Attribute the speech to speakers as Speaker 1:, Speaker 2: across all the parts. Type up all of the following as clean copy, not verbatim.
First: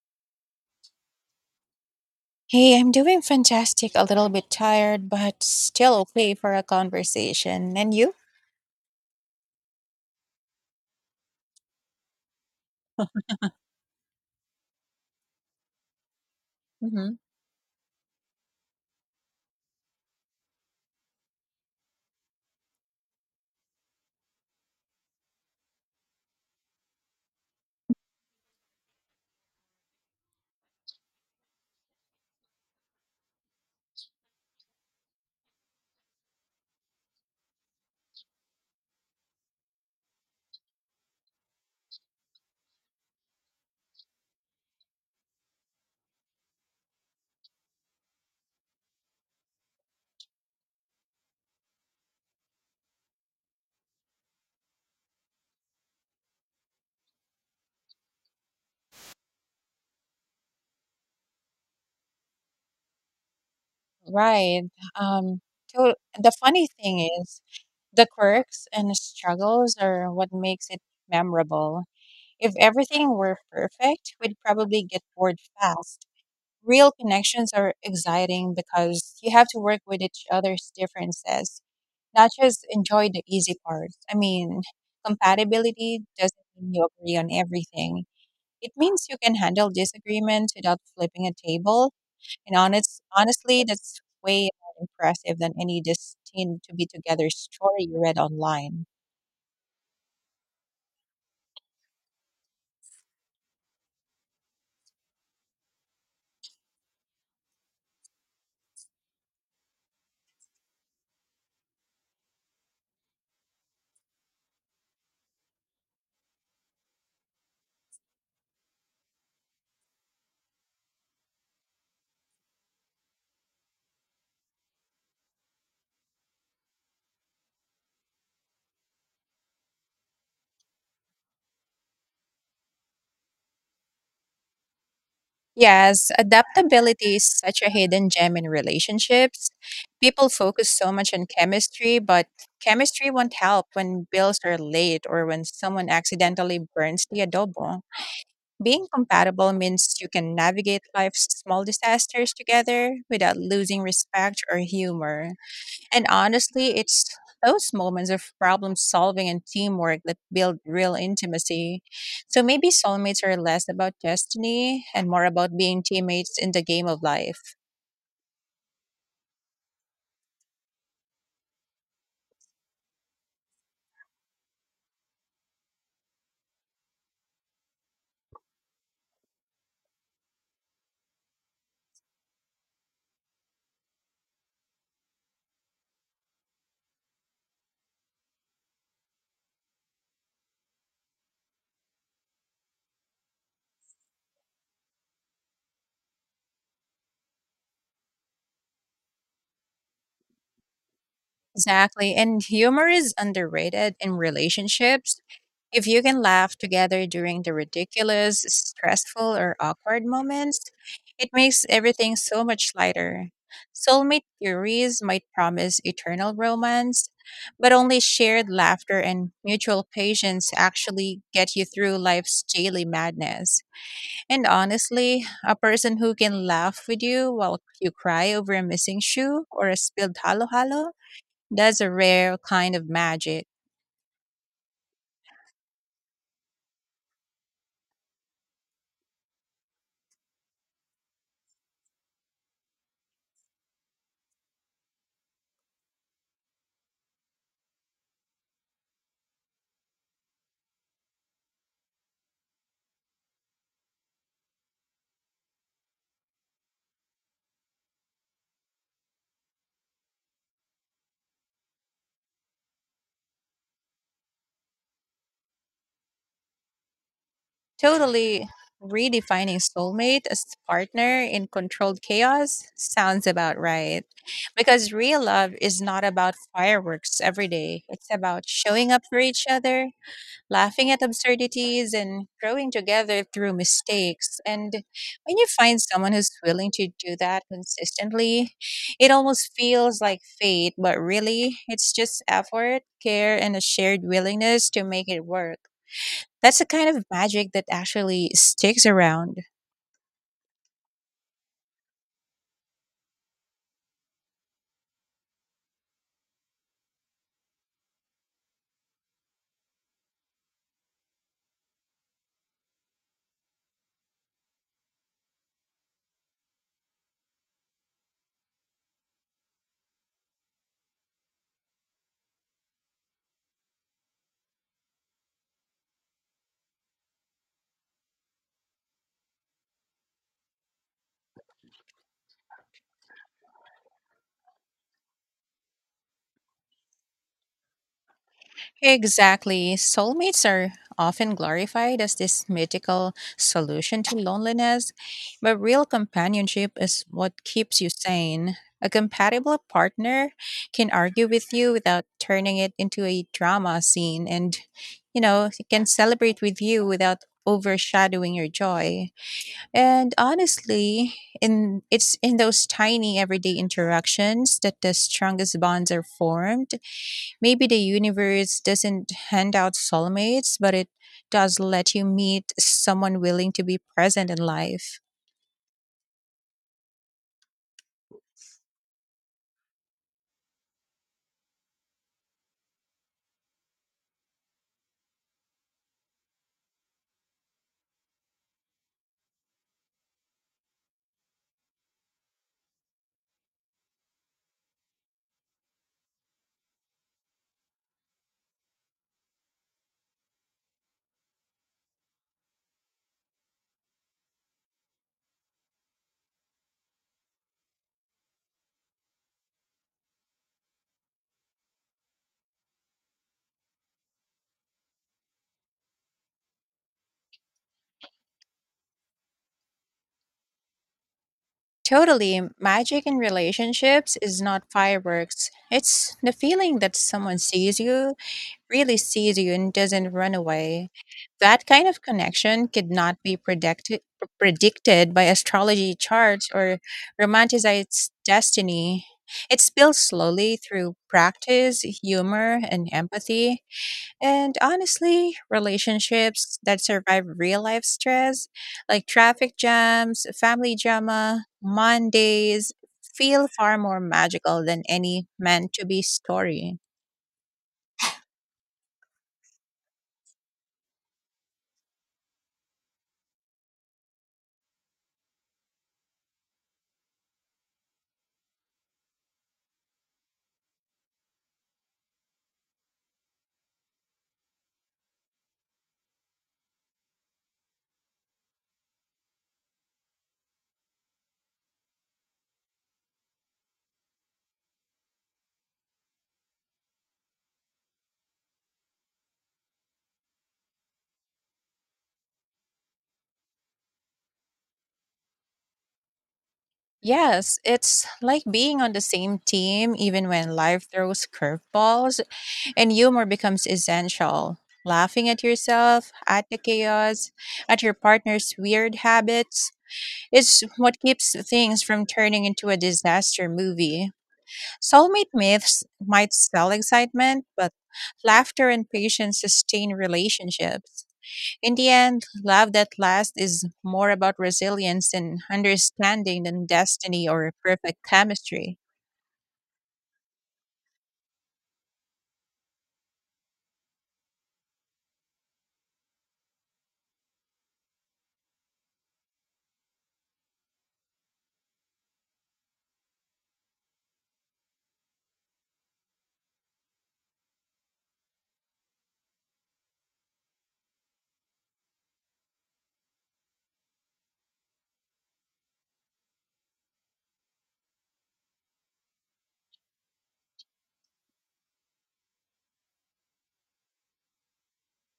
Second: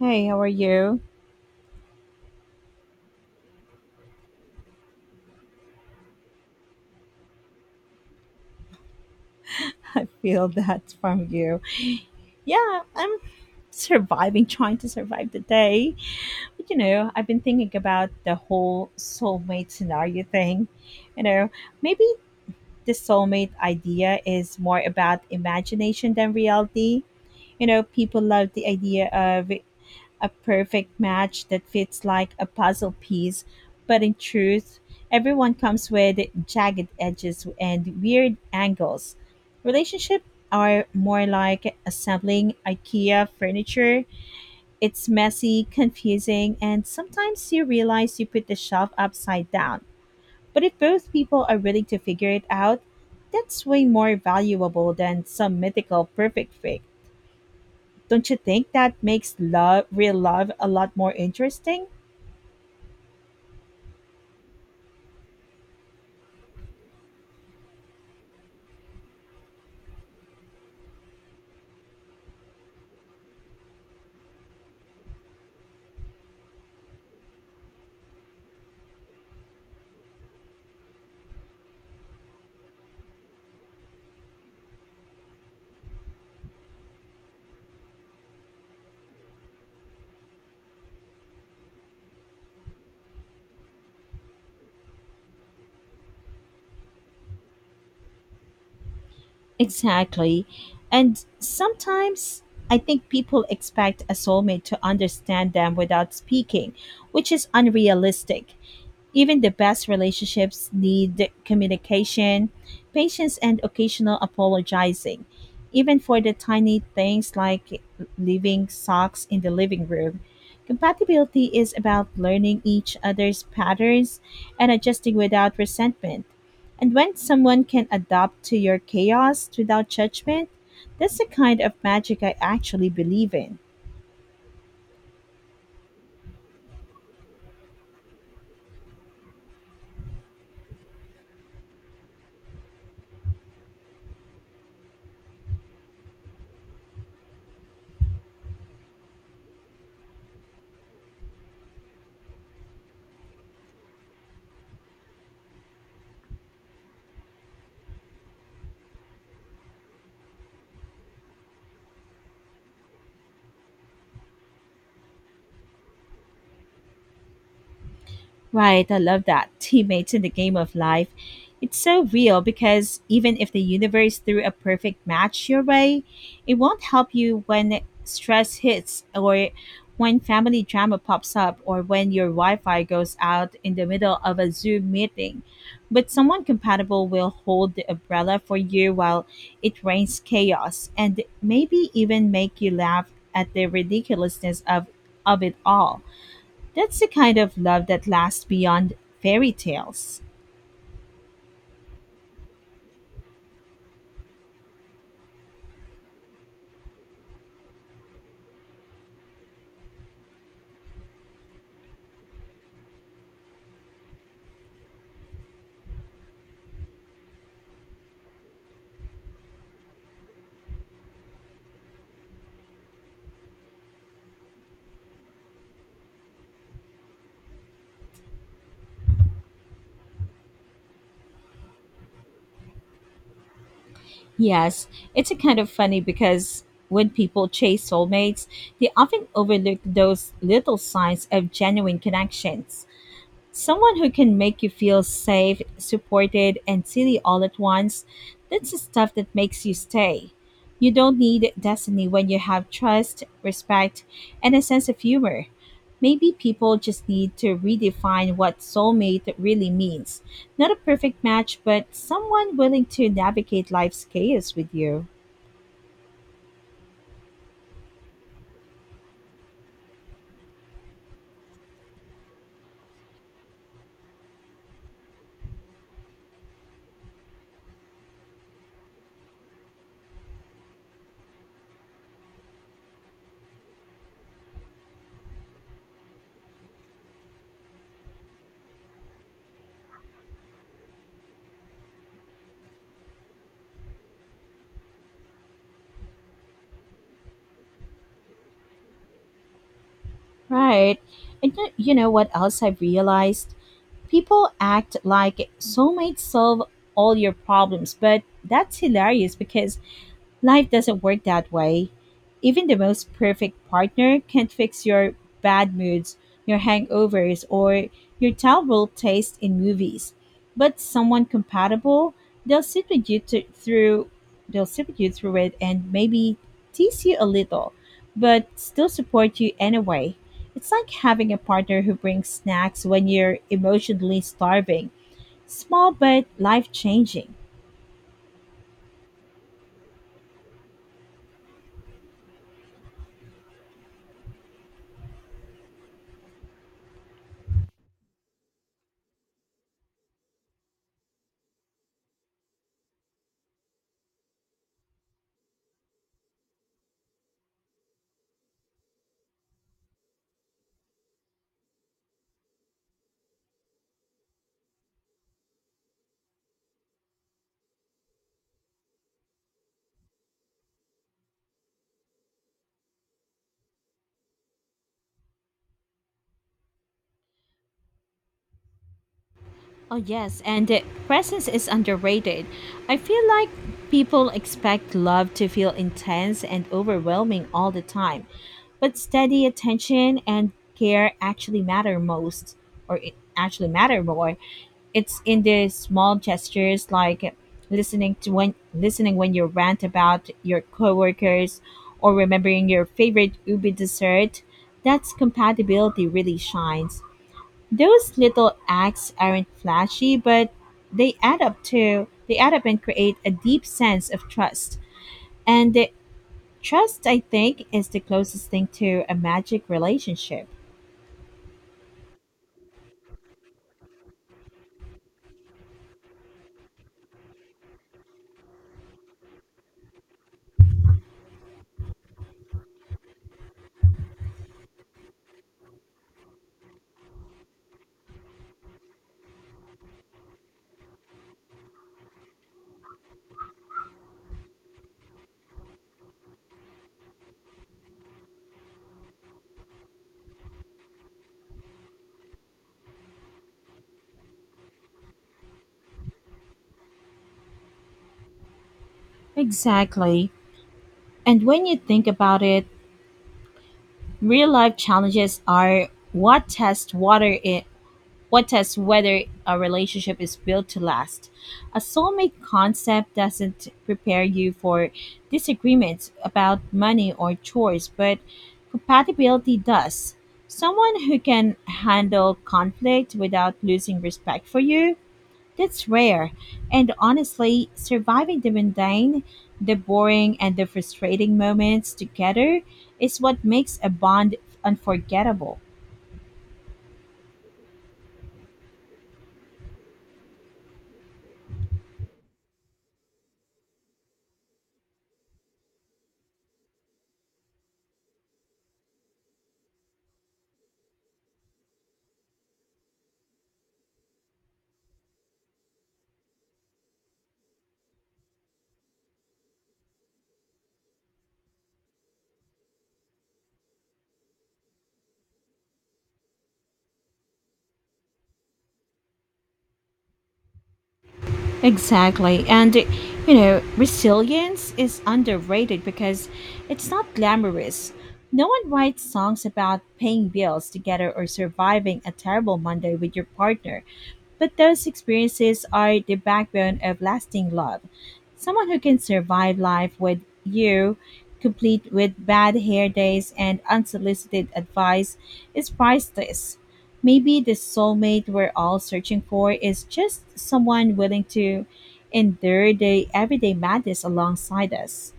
Speaker 1: Hey, how are you?
Speaker 2: Hey, I'm doing fantastic, a little bit tired, but still okay for a conversation. And you?
Speaker 1: I feel that from you. Yeah, I'm surviving, trying to survive the day. But you
Speaker 2: Hmm.
Speaker 1: know, I've been thinking about the whole soulmate scenario thing. You know, maybe the soulmate idea is more about imagination than reality. You know, people love the idea of a perfect match that fits like a puzzle piece, but in truth, everyone comes with jagged edges and weird angles. Relationships are more like assembling IKEA furniture. It's messy, confusing, and sometimes you realize you put the shelf upside down. But if both people are willing to figure it out, that's way more valuable than some mythical perfect fig. Don't you think that makes love, real love, a lot more interesting?
Speaker 2: Right. Um, the funny thing is, the quirks and struggles are what makes it memorable. If everything were perfect, we'd probably get bored fast. Real connections are exciting because you have to work with each other's differences, not just enjoy the easy parts. I mean, compatibility doesn't mean you agree on everything. It means you can handle disagreement without flipping a table. And honestly, that's way more impressive than any destined to be together story you read online.
Speaker 1: Exactly. And sometimes I think people expect a soulmate to understand them without speaking, which is unrealistic. Even the best relationships need communication, patience, and occasional apologizing, even for the tiny things like leaving socks in the living room. Compatibility is about learning each other's patterns and adjusting without resentment. And when someone can adapt to your chaos without judgment, that's the kind of magic I actually believe in.
Speaker 2: Yes, adaptability is such a hidden gem in relationships. People focus so much on chemistry, but chemistry won't help when bills are late or when someone accidentally burns the adobo. Being compatible means you can navigate life's small disasters together without losing respect or humor. And honestly, it's those moments of problem solving and teamwork that build real intimacy. So maybe soulmates are less about destiny and more about being teammates in the game of life.
Speaker 1: Right, I love that. Teammates in the game of life. It's so real because even if the universe threw a perfect match your way, it won't help you when stress hits or when family drama pops up or when your Wi Fi goes out in the middle of a Zoom meeting. But someone compatible will hold the umbrella for you while it rains chaos and maybe even make you laugh at the ridiculousness of it all. That's the kind of love that lasts beyond fairy tales.
Speaker 2: Exactly. And humor is underrated in relationships. If you can laugh together during the ridiculous, stressful, or awkward moments, it makes everything so much lighter. Soulmate theories might promise eternal romance, but only shared laughter and mutual patience actually get you through life's daily madness. And honestly, a person who can laugh with you while you cry over a missing shoe or a spilled halo halo, that's a rare kind of magic.
Speaker 1: Yes, it's a kind of funny because when people chase soulmates, they often overlook those little signs of genuine connections. Someone who can make you feel safe, supported, and silly all at once, that's the stuff that makes you stay. You don't need destiny when you have trust, respect, and a sense of humor. Maybe people just need to redefine what soulmate really means. Not a perfect match, but someone willing to navigate life's chaos with you.
Speaker 2: Totally, redefining soulmate as partner in controlled chaos sounds about right. Because real love is not about fireworks every day, it's about showing up for each other, laughing at absurdities, and growing together through mistakes. And when you find someone who's willing to do that consistently, it almost feels like fate, but really, it's just effort, care, and a shared willingness to make it work. That's the kind of magic that actually sticks around.
Speaker 1: Right. And you know what else I've realized? People act like soulmates solve all your problems, but that's hilarious because life doesn't work that way. Even the most perfect partner can't fix your bad moods, your hangovers, or your terrible taste in movies. But someone compatible, they'll sit with you to, through, they'll sit with you through it and maybe tease you a little, but still support you anyway. It's like having a partner who brings snacks when you're emotionally starving. Small but life changing.
Speaker 2: Exactly. Soulmates are often glorified as this mythical solution to loneliness, but real companionship is what keeps you sane. A compatible partner can argue with you without turning it into a drama scene and, you know, can celebrate with you without overshadowing your joy. And honestly, in it's in those tiny everyday interactions that the strongest bonds are formed. Maybe the universe doesn't hand out soulmates, but it does let you meet someone willing to be present in life.
Speaker 1: Oh, yes, and the presence is underrated. I feel like people expect love to feel intense and overwhelming all the time, but steady attention and care actually matter most, or it actually matter more. It's in the small gestures like listening when you rant about your coworkers or remembering your favorite ubi dessert. That's compatibility really shines. Those little acts aren't flashy, but they add up and create a deep sense of trust. And the trust, I think, is the closest thing to a magic relationship.
Speaker 2: Totally. Magic in relationships is not fireworks. It's the feeling that someone sees you, really sees you, and doesn't run away. That kind of connection could not be predicted by astrology charts or romanticized destiny. It's built slowly through practice, humor, and empathy. And honestly, relationships that survive real life stress, like traffic jams, family drama, Mondays, feel far more magical than any meant to be story.
Speaker 1: Exactly. And when you think about it, real life challenges are what test water I- what tests whether a relationship is built to last? A soulmate concept doesn't prepare you for disagreements about money or chores, but compatibility does. Someone who can handle conflict without losing respect for you, that's rare. And honestly, surviving the mundane, the boring, and the frustrating moments together is what makes a bond unforgettable.
Speaker 2: Yes, it's like being on the same team even when life throws curveballs and humor becomes essential. Laughing at yourself, at the chaos, at your partner's weird habits is what keeps things from turning into a disaster movie. Soulmate myths might sell excitement, but laughter and patience sustain relationships. In the end, love that lasts is more about resilience and understanding than destiny or perfect chemistry.
Speaker 1: Exactly. And, you know, resilience is underrated because it's not glamorous. No one writes songs about paying bills together or surviving a terrible Monday with your partner. But those experiences are the backbone of lasting love. Someone who can survive life with you, complete with bad hair days and unsolicited advice, is priceless. Maybe the soulmate we're all searching for is just someone willing to endure the everyday madness alongside us.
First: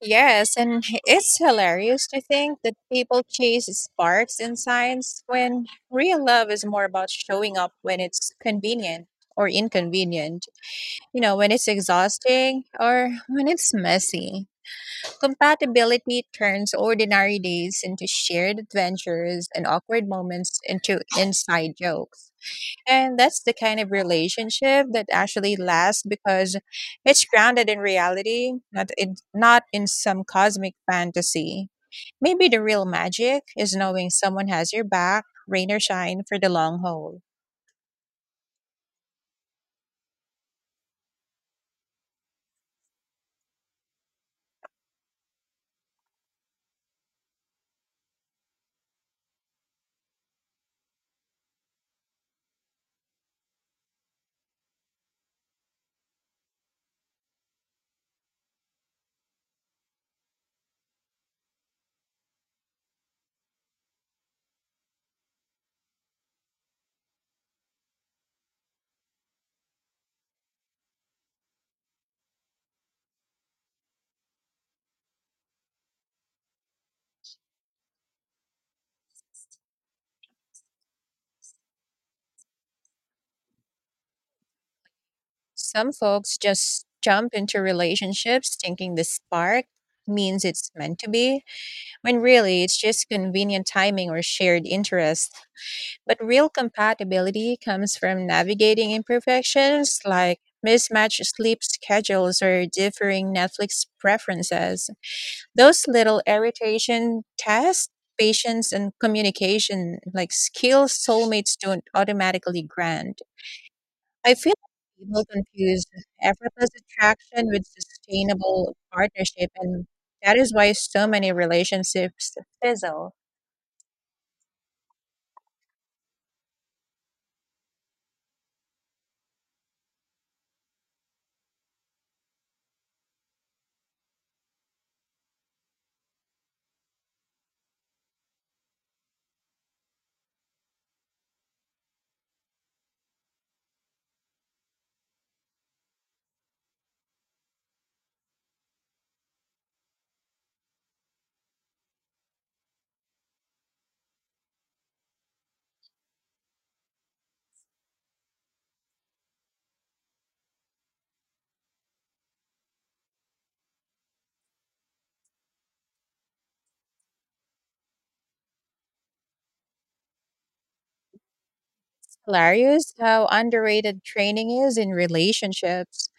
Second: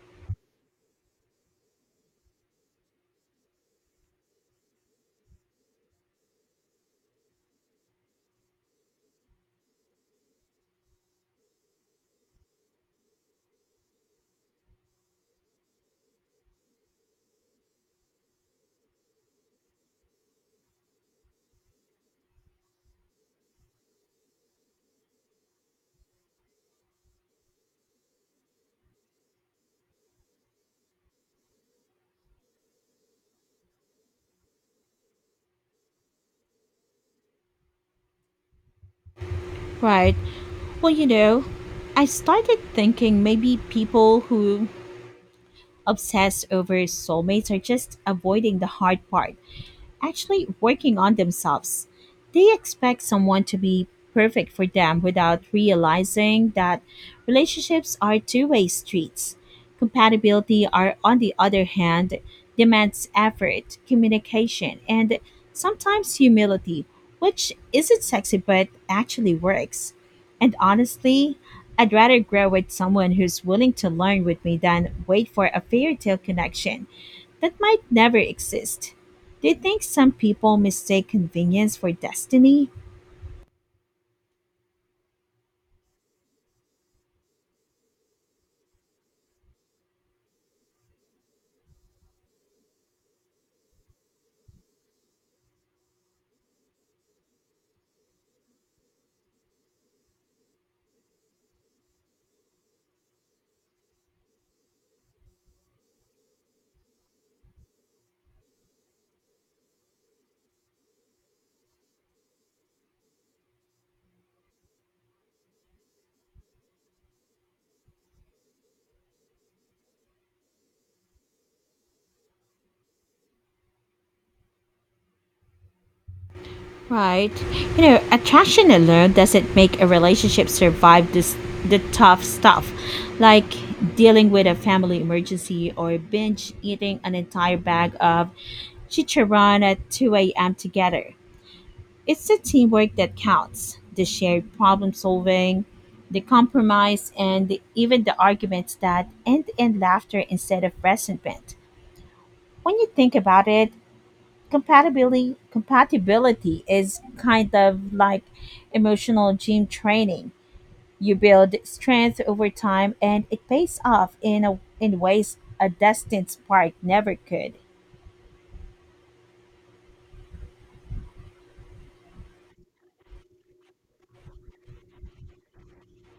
Speaker 2: Yes, and it's hilarious to think that people chase sparks in science when real love is more about showing up when it's convenient or inconvenient, you know, when it's exhausting or when it's messy. Compatibility turns ordinary days into shared adventures and awkward moments into inside jokes. And that's the kind of relationship that actually lasts because it's grounded in reality, not in some cosmic fantasy. Maybe the real magic is knowing someone has your back, rain or shine, for the long haul.
Speaker 1: Right. Well, you know, I started thinking maybe people who obsess over soulmates are just avoiding the hard part actually working on themselves. They expect someone to be perfect for them without realizing that relationships are two-way streets. Compatibility, on the other hand, demands effort, communication, and sometimes humility, which isn't sexy but actually works. And honestly, I'd rather grow with someone who's willing to learn with me than wait for a fairy tale connection that might never exist. Do you think some people mistake convenience for destiny?
Speaker 2: Some folks just jump into relationships thinking the spark means it's meant to be, when really it's just convenient timing or shared interest. But real compatibility comes from navigating imperfections like mismatched sleep schedules or differing Netflix preferences. Those little irritation tests patience and communication like skills soulmates don't automatically grant. I feel like people confuse effortless attraction with sustainable partnership, and that is why so many relationships fizzle.
Speaker 1: Right. You know, attraction alone doesn't make a relationship survive this the tough stuff, like dealing with a family emergency or binge eating an entire bag of chicharron at 2 a.m. together. It's the teamwork that counts, the shared problem solving, the compromise, and even the arguments that end in laughter instead of resentment. When you think about it, compatibility is kind of like emotional gym training. You build strength over time and it pays off in ways a distance sport never could.
Speaker 2: Hilarious how underrated training is in relationships.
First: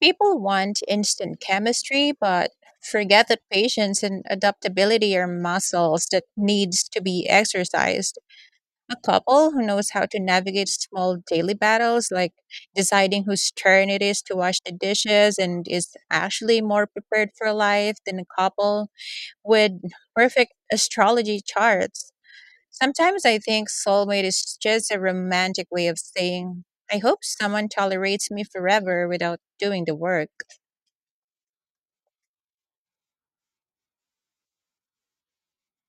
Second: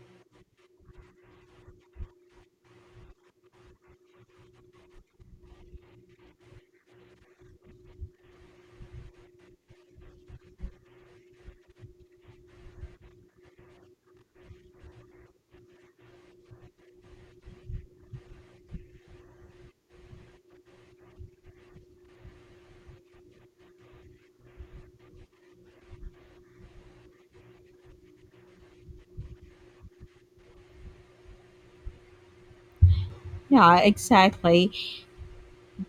Speaker 2: People want instant chemistry, but forget that patience and adaptability are muscles that needs to be exercised. A couple who knows how to navigate small daily battles, like deciding whose turn it is to wash the dishes, and is actually more prepared for life than a couple with perfect astrology charts. Sometimes I think soulmate is just a romantic way of saying, I hope someone tolerates me forever without doing the work.
Speaker 1: Yeah, exactly.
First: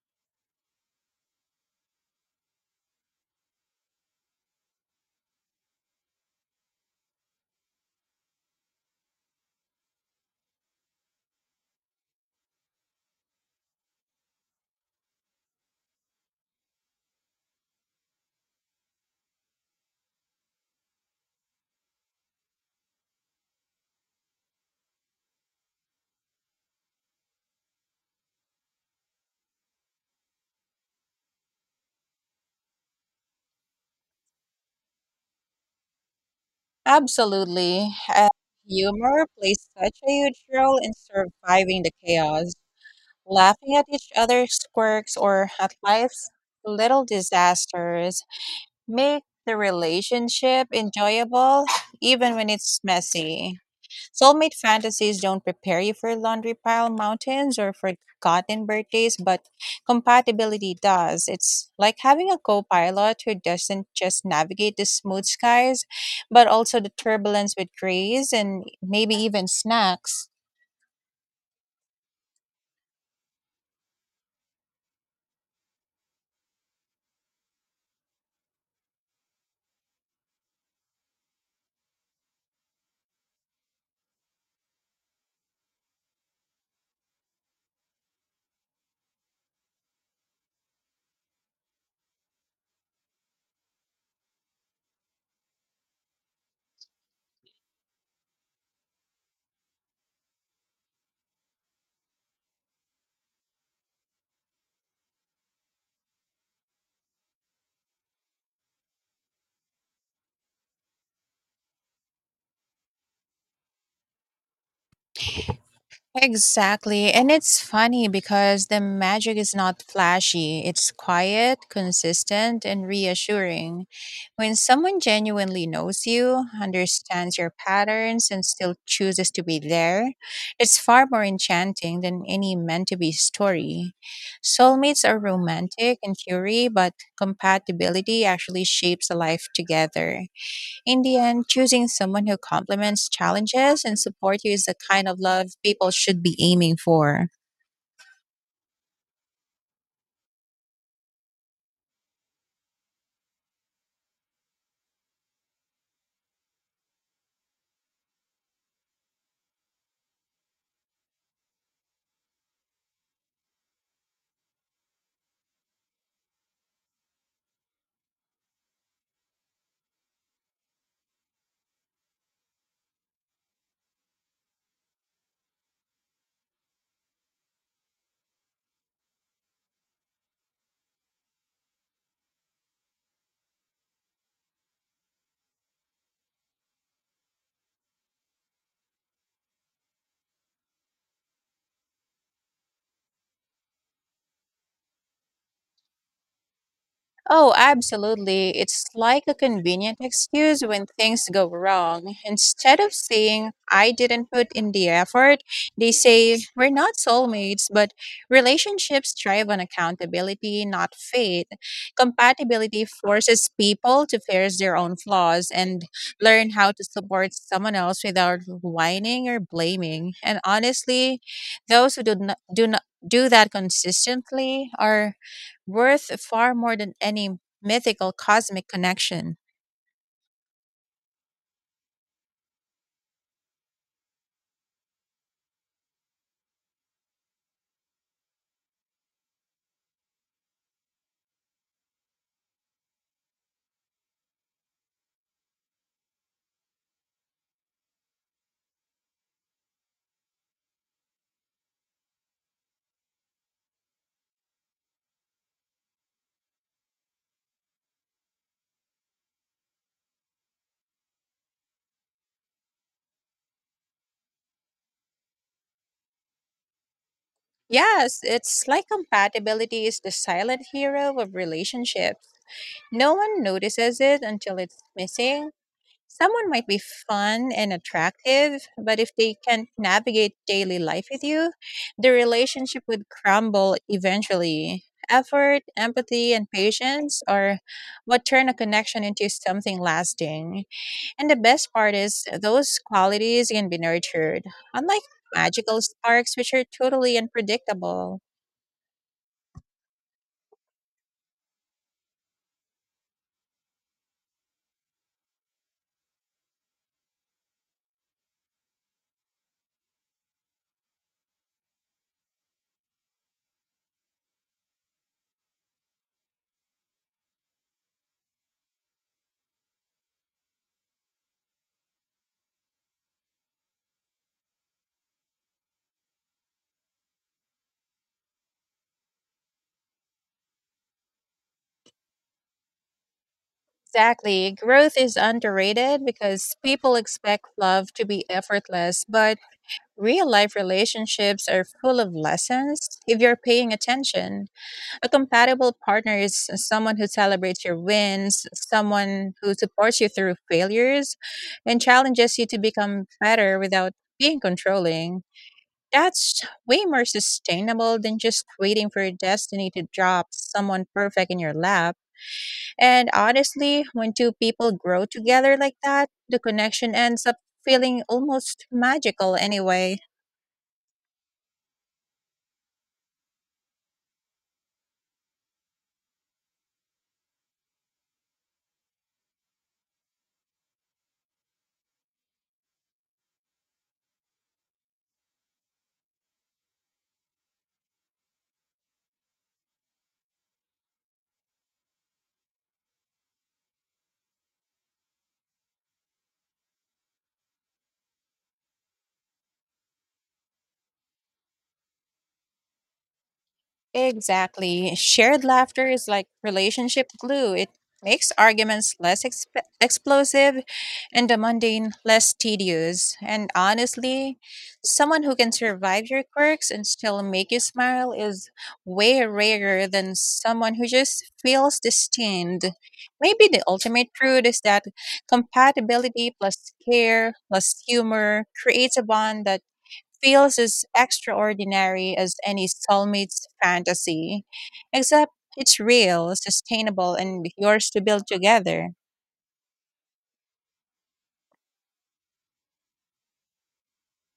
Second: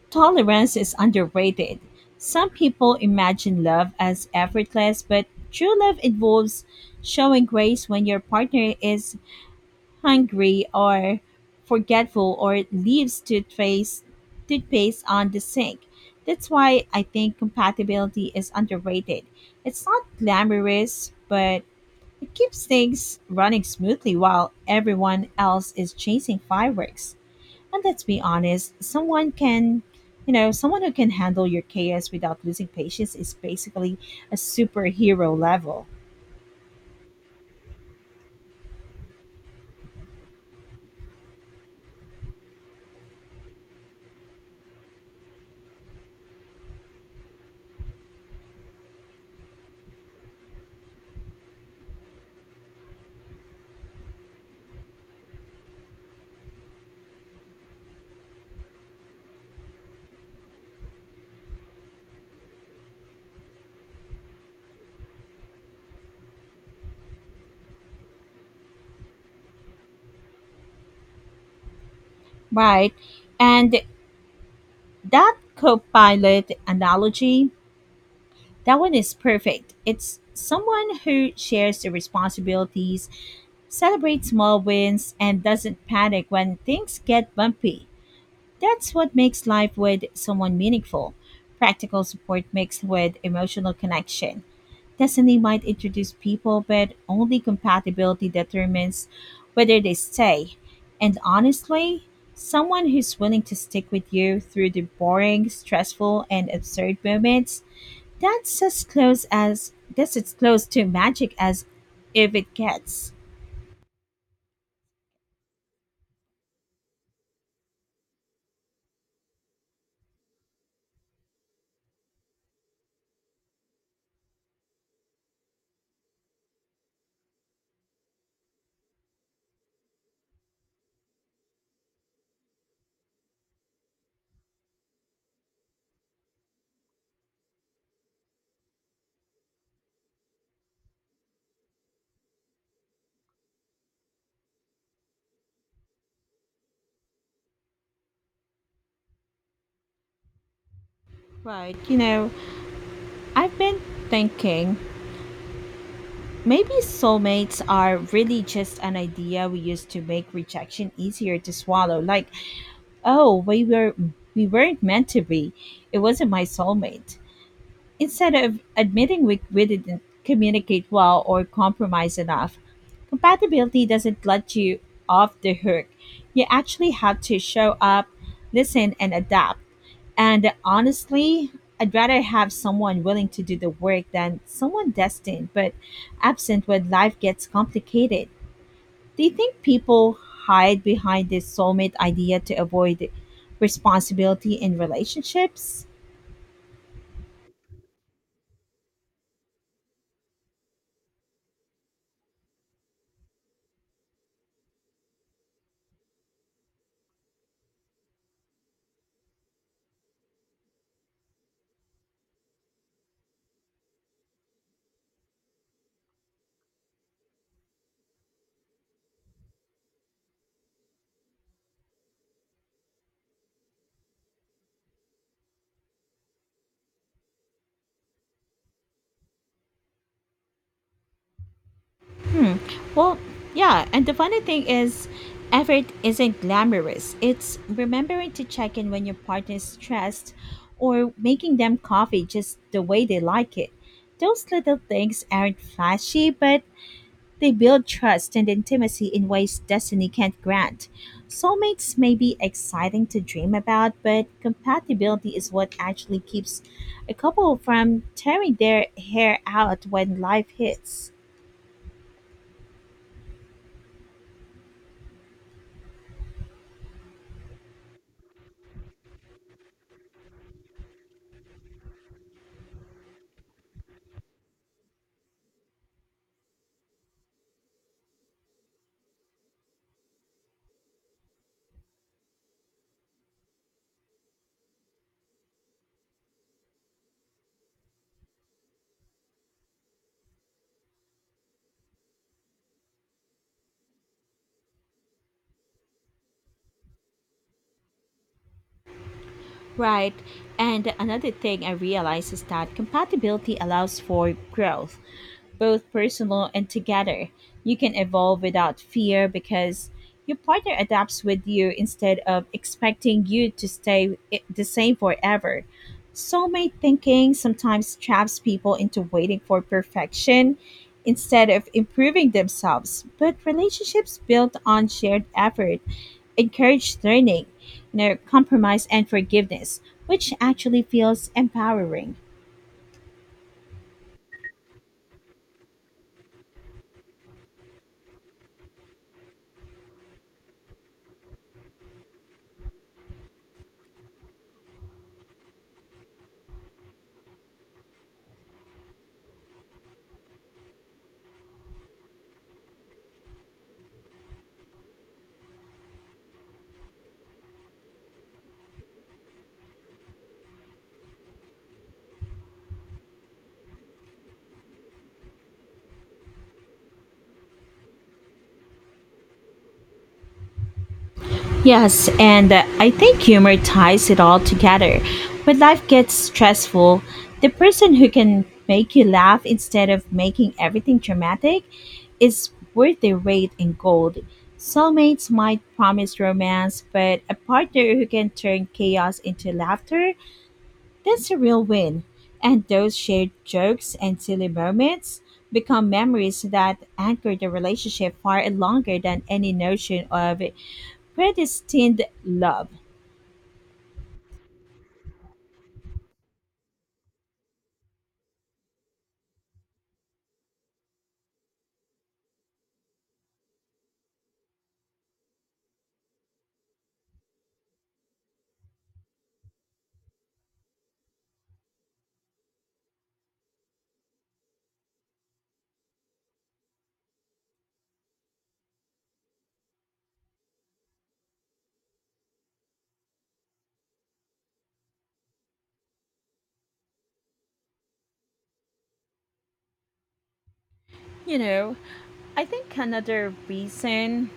Speaker 1: Tolerance is underrated. Some people imagine love as effortless, but true love involves showing grace when your partner is hungry or forgetful or leaves toothpaste on the sink. That's why I think compatibility is underrated. It's not glamorous, but it keeps things running smoothly while everyone else is chasing fireworks. And let's be honest, someone can you know, someone who can handle your chaos without losing patience is basically a superhero level.
Speaker 2: Absolutely. And humor plays such a huge role in surviving the chaos. Laughing at each other's quirks or at life's little disasters make the relationship enjoyable even when it's messy. Soulmate fantasies don't prepare you for laundry pile mountains or forgotten birthdays, but compatibility does. It's like having a co pilot who doesn't just navigate the smooth skies, but also the turbulence with grace and maybe even snacks.
Speaker 1: Right. And that co pilot analogy, that one is perfect. It's someone who shares the responsibilities, celebrates small wins, and doesn't panic when things get bumpy. That's what makes life with someone meaningful. Practical support mixed with emotional connection. Destiny might introduce people, but only compatibility determines whether they stay. And honestly, someone who's willing to stick with you through the boring, stressful, and absurd moments, that's as close as guess it's close to magic as if it gets.
Speaker 2: Exactly. And it's funny because the magic is not flashy. It's quiet, consistent, and reassuring. When someone genuinely knows you, understands your patterns, and still chooses to be there, it's far more enchanting than any meant to be story. Soulmates are romantic in theory, but compatibility actually shapes a life together. In the end, choosing someone who complements challenges and supports you is the kind of love people should be aiming for.
Speaker 1: Right. You know, I've been thinking maybe soulmates are really just an idea we used to make rejection easier to swallow. Like, oh, we weren't meant to be. It wasn't my soulmate. Instead of admitting we didn't communicate well or compromise enough, compatibility doesn't let you off the hook. You actually have to show up, listen, and adapt. And honestly, I'd rather have someone willing to do the work than someone destined but absent when life gets complicated. Do you think people hide behind this soulmate idea to avoid responsibility in relationships?
Speaker 2: Oh, absolutely. It's like a convenient excuse when things go wrong. Instead of saying, I didn't put in the effort, they say, We're not soulmates, but relationships thrive on accountability, not fate. Compatibility forces people to face their own flaws and learn how to support someone else without whining or blaming. And honestly, those who do not do that consistently are worth far more than any mythical cosmic connection.
Speaker 1: Well, yeah, and the funny thing is, effort isn't glamorous. It's remembering to check in when your partner is stressed or making them coffee just the way they like it. Those little things aren't flashy, but they build trust and intimacy in ways destiny can't grant. Soulmates may be exciting to dream about, but compatibility is what actually keeps a couple from tearing their hair out when life hits.
Speaker 2: Yes, it's like compatibility is the silent hero of relationships. No one notices it until it's missing. Someone might be fun and attractive, but if they can't navigate daily life with you, the relationship would crumble eventually. Effort, empathy, and patience are what turn a connection into something lasting. And the best part is, those qualities can be nurtured, unlike magical sparks, which are totally unpredictable.
Speaker 1: Right. And another thing I realize is that compatibility allows for growth, both personal and together. You can evolve without fear because your partner adapts with you instead of expecting you to the same forever. Soulmate thinking sometimes traps people into waiting for perfection instead of improving themselves. But relationships built on shared effort encourage learning no, compromise and forgiveness, which actually feels empowering.
Speaker 2: Exactly. Growth is underrated because people expect love to be effortless, but real life relationships are full of lessons if you're paying attention. A compatible partner is someone who celebrates your wins, someone who supports you through failures, and challenges you to become better without being controlling. That's way more sustainable than just waiting for your destiny to drop someone perfect in your lap. And honestly, when two people grow together like that, the connection ends up feeling almost magical anyway.
Speaker 1: Yes, and I think humor ties it all together. When life gets stressful, the person who can make you laugh instead of making everything dramatic is worth their weight in gold. Soulmates might promise romance, but a partner who can turn chaos into laughter, that's a real win. And those shared jokes and silly moments become memories that anchor the relationship far longer than any notion of predestined love.
Speaker 2: Exactly. Shared laughter is like relationship glue. It makes arguments less explosive and the mundane less tedious. And honestly, someone who can survive your quirks and still make you smile is way rarer than someone who just feels destined. Maybe the ultimate truth is that compatibility plus care plus humor creates a bond that feels as extraordinary as any soulmate's fantasy, except it's real, sustainable, and yours to build together.
Speaker 1: You know, I think another reason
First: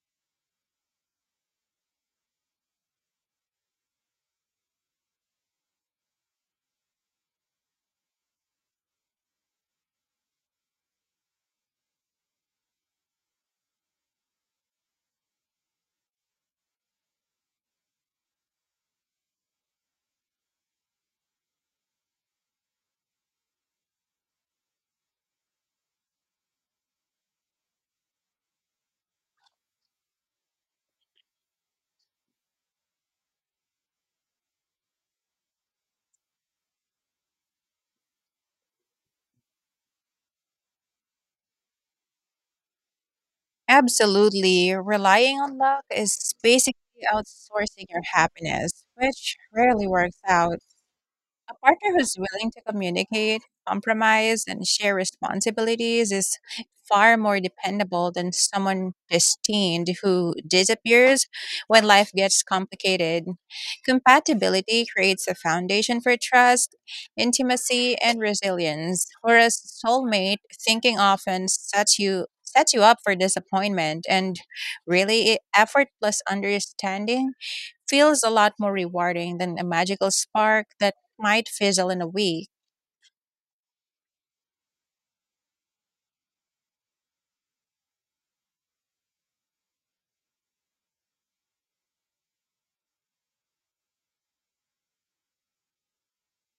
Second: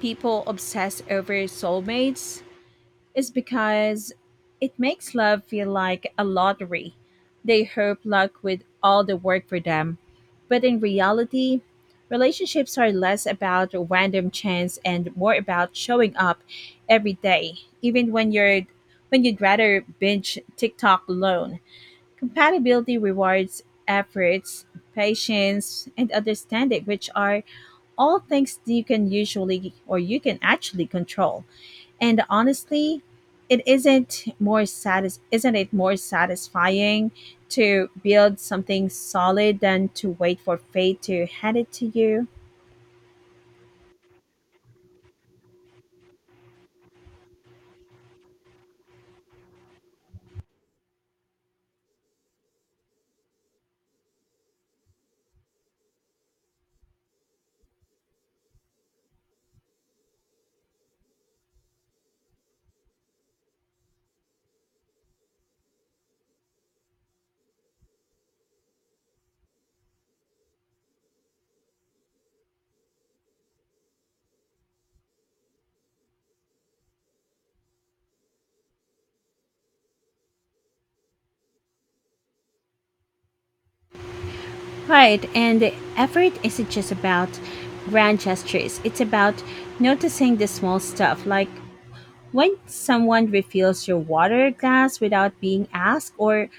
Speaker 1: people obsess over soulmates is because it makes love feel like a lottery. They hope luck with all the work for them. But in reality, relationships are less about random chance and more about showing up every day, even when you'd rather binge TikTok alone. Compatibility rewards efforts, patience, and understanding, which are all things that you can actually control. And honestly, it isn't more satis- isn't it more satisfying to build something solid than to wait for fate to hand it to you?
Speaker 2: Absolutely. Relying on luck is basically outsourcing your happiness, which rarely works out. A partner who's willing to communicate, compromise, and share responsibilities is far more dependable than someone destined who disappears when life gets complicated. Compatibility creates a foundation for trust, intimacy, and resilience, whereas soulmate thinking often sets you up for disappointment and really effortless understanding feels a lot more rewarding than a magical spark that might fizzle in a week.
Speaker 1: Right, and the effort isn't just about grand gestures. It's about noticing the small stuff, like when someone refills your water glass without being asked, or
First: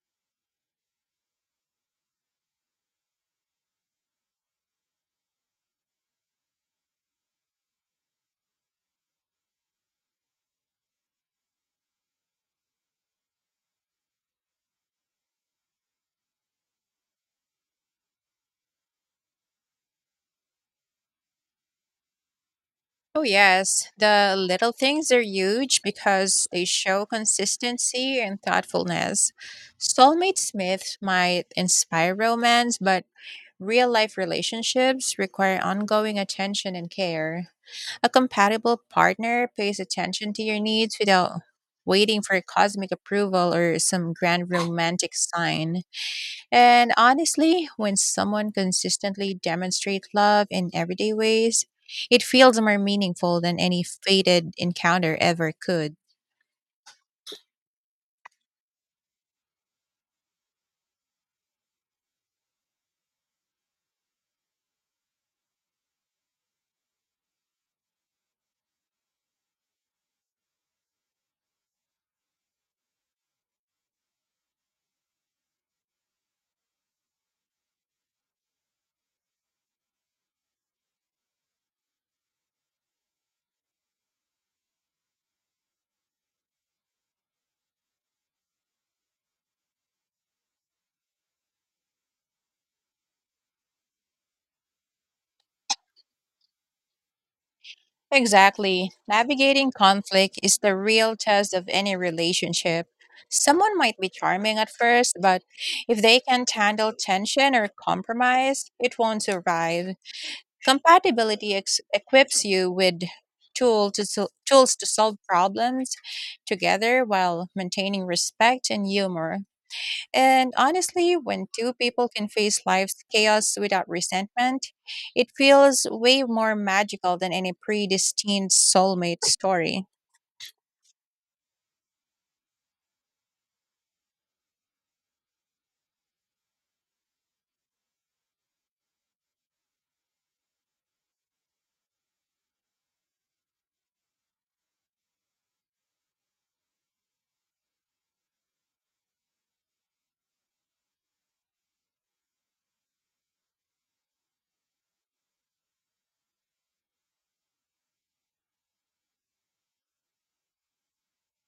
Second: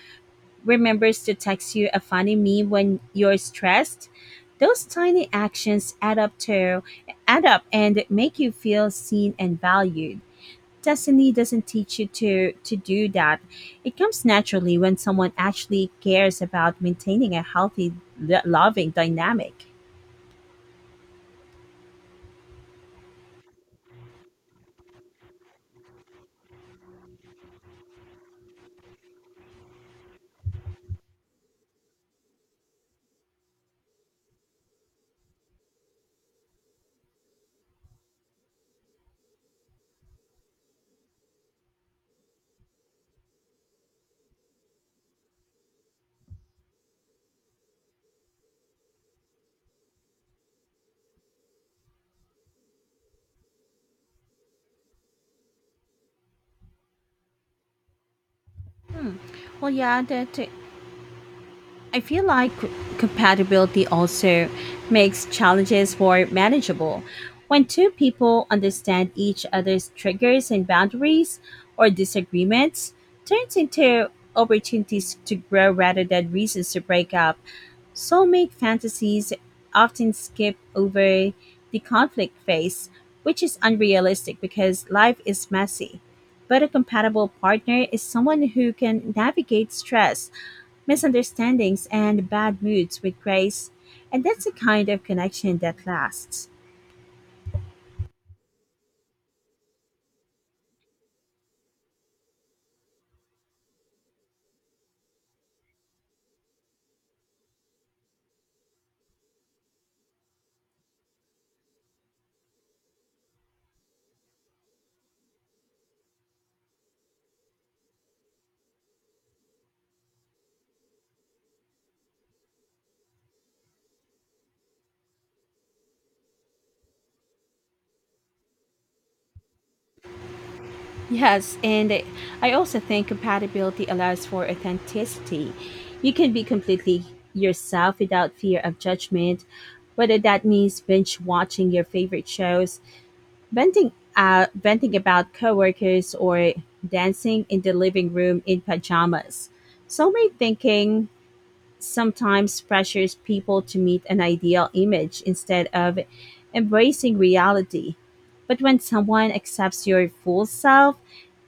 Speaker 1: remembers to text you a funny meme when you're stressed. Those tiny actions add up and make you feel seen and valued. Destiny doesn't teach you to do that. It comes naturally when someone actually cares about maintaining a healthy, loving dynamic.
Speaker 2: Oh, yes, the little things are huge because they show consistency and thoughtfulness. Soulmates myths might inspire romance, but real life relationships require ongoing attention and care. A compatible partner pays attention to your needs without waiting for cosmic approval or some grand romantic sign. And honestly, when someone consistently demonstrates love in everyday ways, it feels more meaningful than any fated encounter ever could.
Speaker 1: Well, yeah, that, I feel like compatibility also makes challenges more manageable. When two people understand each other's triggers and boundaries or disagreements, turns into opportunities to grow rather than reasons to break up. Soulmate fantasies often skip over the conflict phase, which is unrealistic because life is messy. But a compatible partner is someone who can navigate stress misunderstandings, and bad moods with grace. And that's a kind of connection that lasts.
Speaker 2: Exactly. Navigating conflict is the real test of any relationship. Someone might be charming at first, but if they can't handle tension or compromise, it won't survive. Compatibility equips you with tools to solve problems together while maintaining respect and humor. And honestly, when two people can face life's chaos without resentment, it feels way more magical than any predestined soulmate story.
Speaker 1: Yes, and I also think compatibility allows for authenticity. You can be completely yourself without fear of judgment, whether that means binge watching your favorite shows, venting about coworkers, or dancing in the living room in pajamas. Soulmate thinking sometimes pressures people to meet an ideal image instead of embracing reality. But when someone accepts your full self,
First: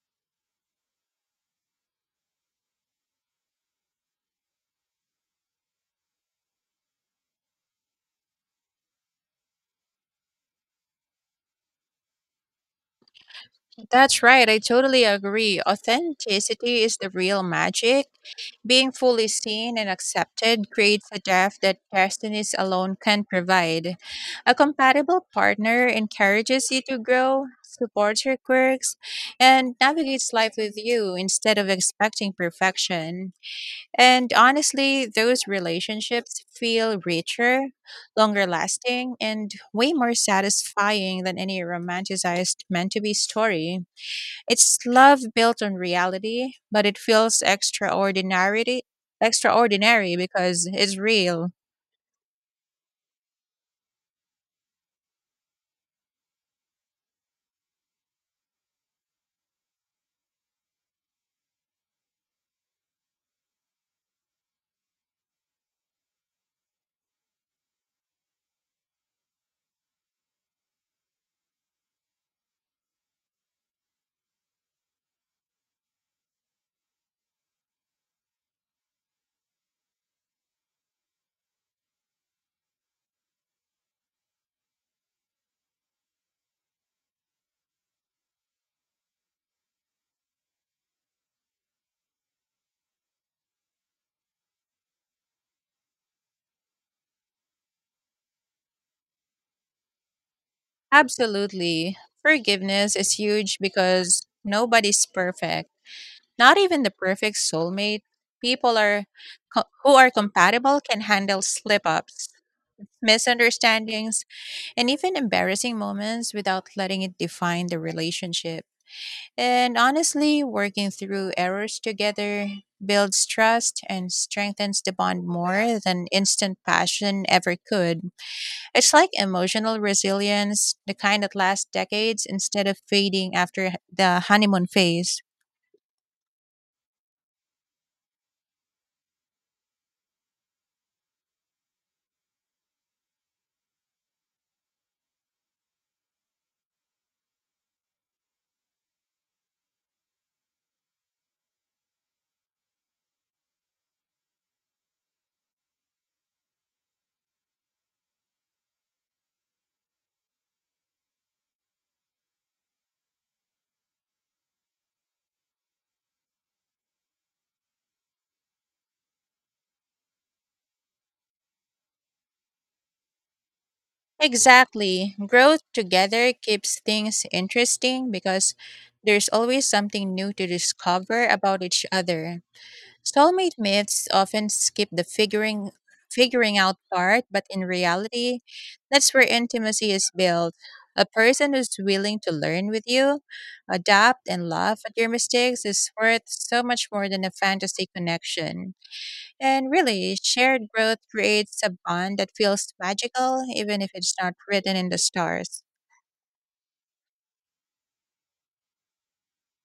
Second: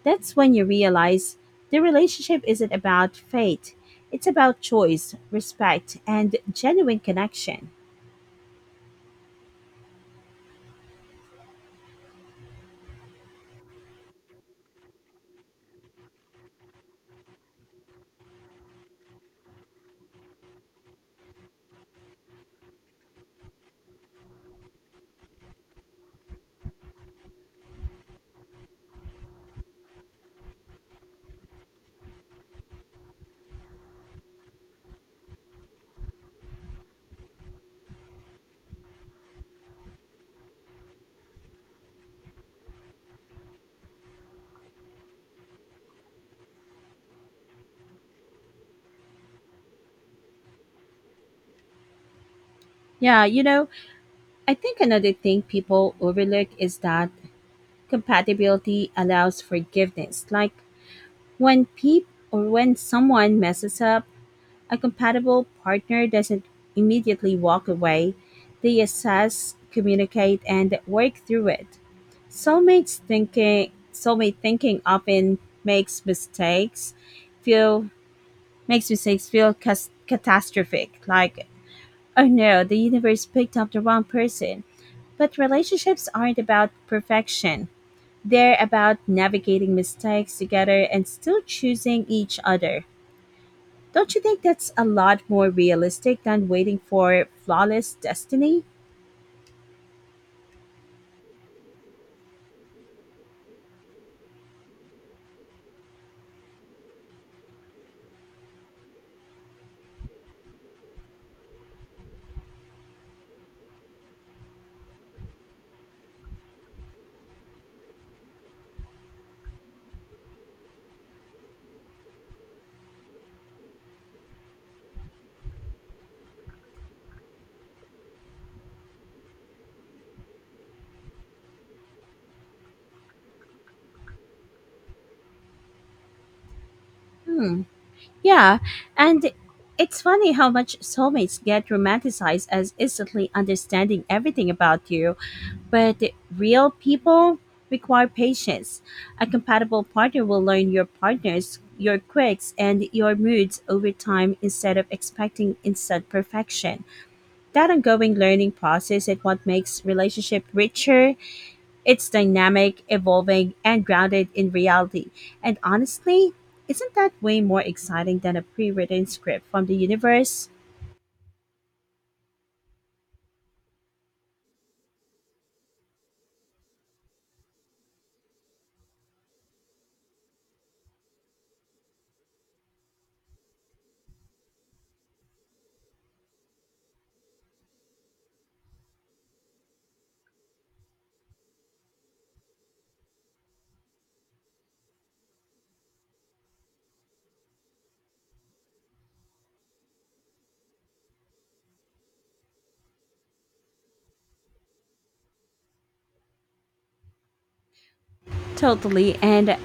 Speaker 1: that's when you realize the relationship isn't about fate. It's about choice, respect, and genuine connection.
Speaker 2: That's right, I totally agree. Authenticity is the real magic. Being fully seen and accepted creates a depth that destinies alone can provide. A compatible partner encourages you to grow, supports your quirks, and navigates life with you instead of expecting perfection. And honestly, those relationships feel richer, longer lasting, and way more satisfying than any romanticized meant to be story. It's love built on reality, but it feels extraordinary, because it's real.
Speaker 1: Yeah, you know, I think another thing people overlook is that compatibility allows forgiveness. Like when people or when someone messes up, a compatible partner doesn't immediately walk away, they assess, communicate, and work through it. Soulmate thinking often feel makes mistakes feel cas- catastrophic, like oh no, the universe picked up the wrong person. But relationships aren't about perfection. They're about navigating mistakes together and still choosing each other. Don't you think that's a lot more realistic than waiting for flawless destiny?
Speaker 2: Absolutely. Forgiveness is huge because nobody's perfect. Not even the perfect soulmate. People are who are compatible can handle slip-ups, misunderstandings, and even embarrassing moments without letting it define the relationship. And honestly, working through errors together builds trust and strengthens the bond more than instant passion ever could. It's like emotional resilience, the kind that lasts decades instead of fading after the honeymoon phase.
Speaker 1: Hmm. Yeah, and it's funny how much soulmates get romanticized as instantly understanding everything about you, but real people require patience. A compatible partner will learn your partners, your quirks, and your moods over time instead of expecting instant perfection. That ongoing learning process is what makes relationship richer. It's dynamic, evolving, and grounded in reality. And honestly, isn't that way more exciting than a pre written script from the universe?
Speaker 2: Exactly. Growth together keeps things interesting because there's always something new to discover about each other. Soulmate myths often skip the figuring out part, but in reality, that's where intimacy is built. A person who's willing to learn with you, adapt and laugh at your mistakes is worth so much more than a fantasy connection. And really, shared growth creates a bond that feels magical, even if it's not written in the stars.
Speaker 1: Totally, and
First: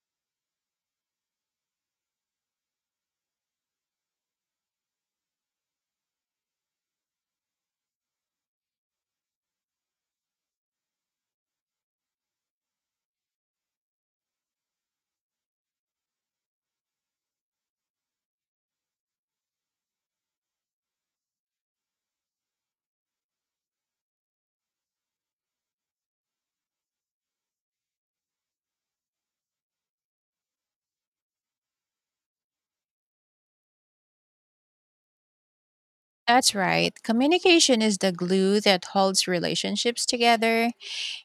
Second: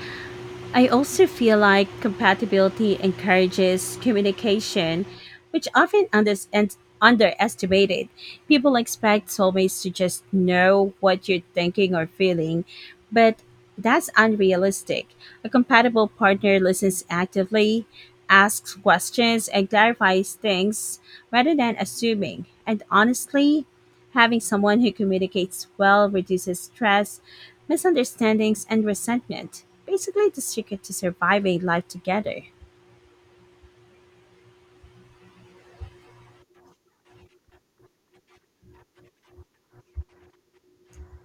Speaker 1: I also feel like compatibility encourages communication, which often unders- and underestimated. People expect soulmates to just know what you're thinking or feeling, but that's unrealistic. A compatible partner listens actively, asks questions, and clarifies things rather than assuming. And honestly, having someone who communicates well reduces stress, misunderstandings, and resentment. Basically, the secret to surviving life together.
Speaker 2: That's right. Communication is the glue that holds relationships together.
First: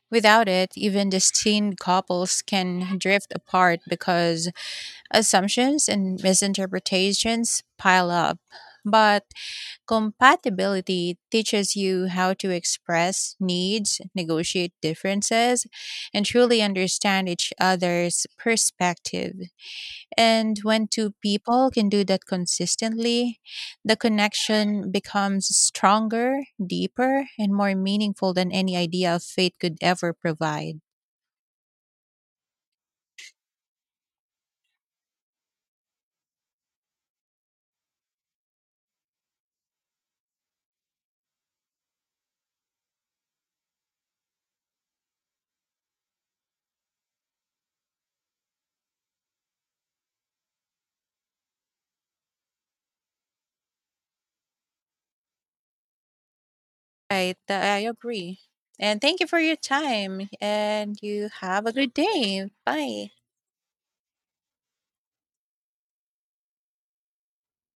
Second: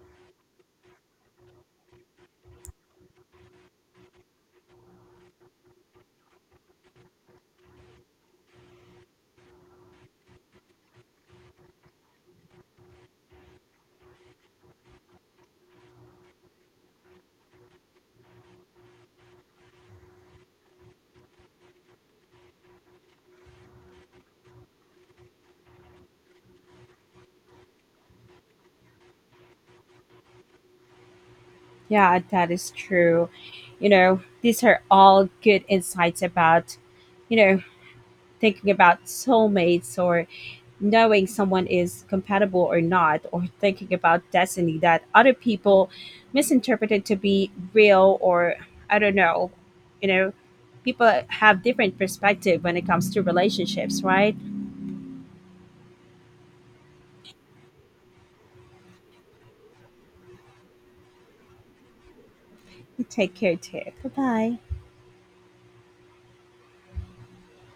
Speaker 2: Without it, even destined couples can drift apart because assumptions and misinterpretations pile up. But compatibility teaches you how to express needs, negotiate differences, and truly understand each other's perspective. And when two people can do that consistently, the connection becomes stronger, deeper, and more meaningful than any idea of fate could ever provide.
Speaker 1: Yeah, that is true. You know, these are all good insights about, you know, thinking about soulmates or knowing someone is compatible or not, or thinking about destiny that other people misinterpreted to be real or I don't know, you know, people have different perspective when it comes to relationships, right?
Speaker 2: Right, I agree. And thank you for your time, and you have a good day.
Speaker 1: You
Speaker 2: Bye.
Speaker 1: take care too. Bye bye.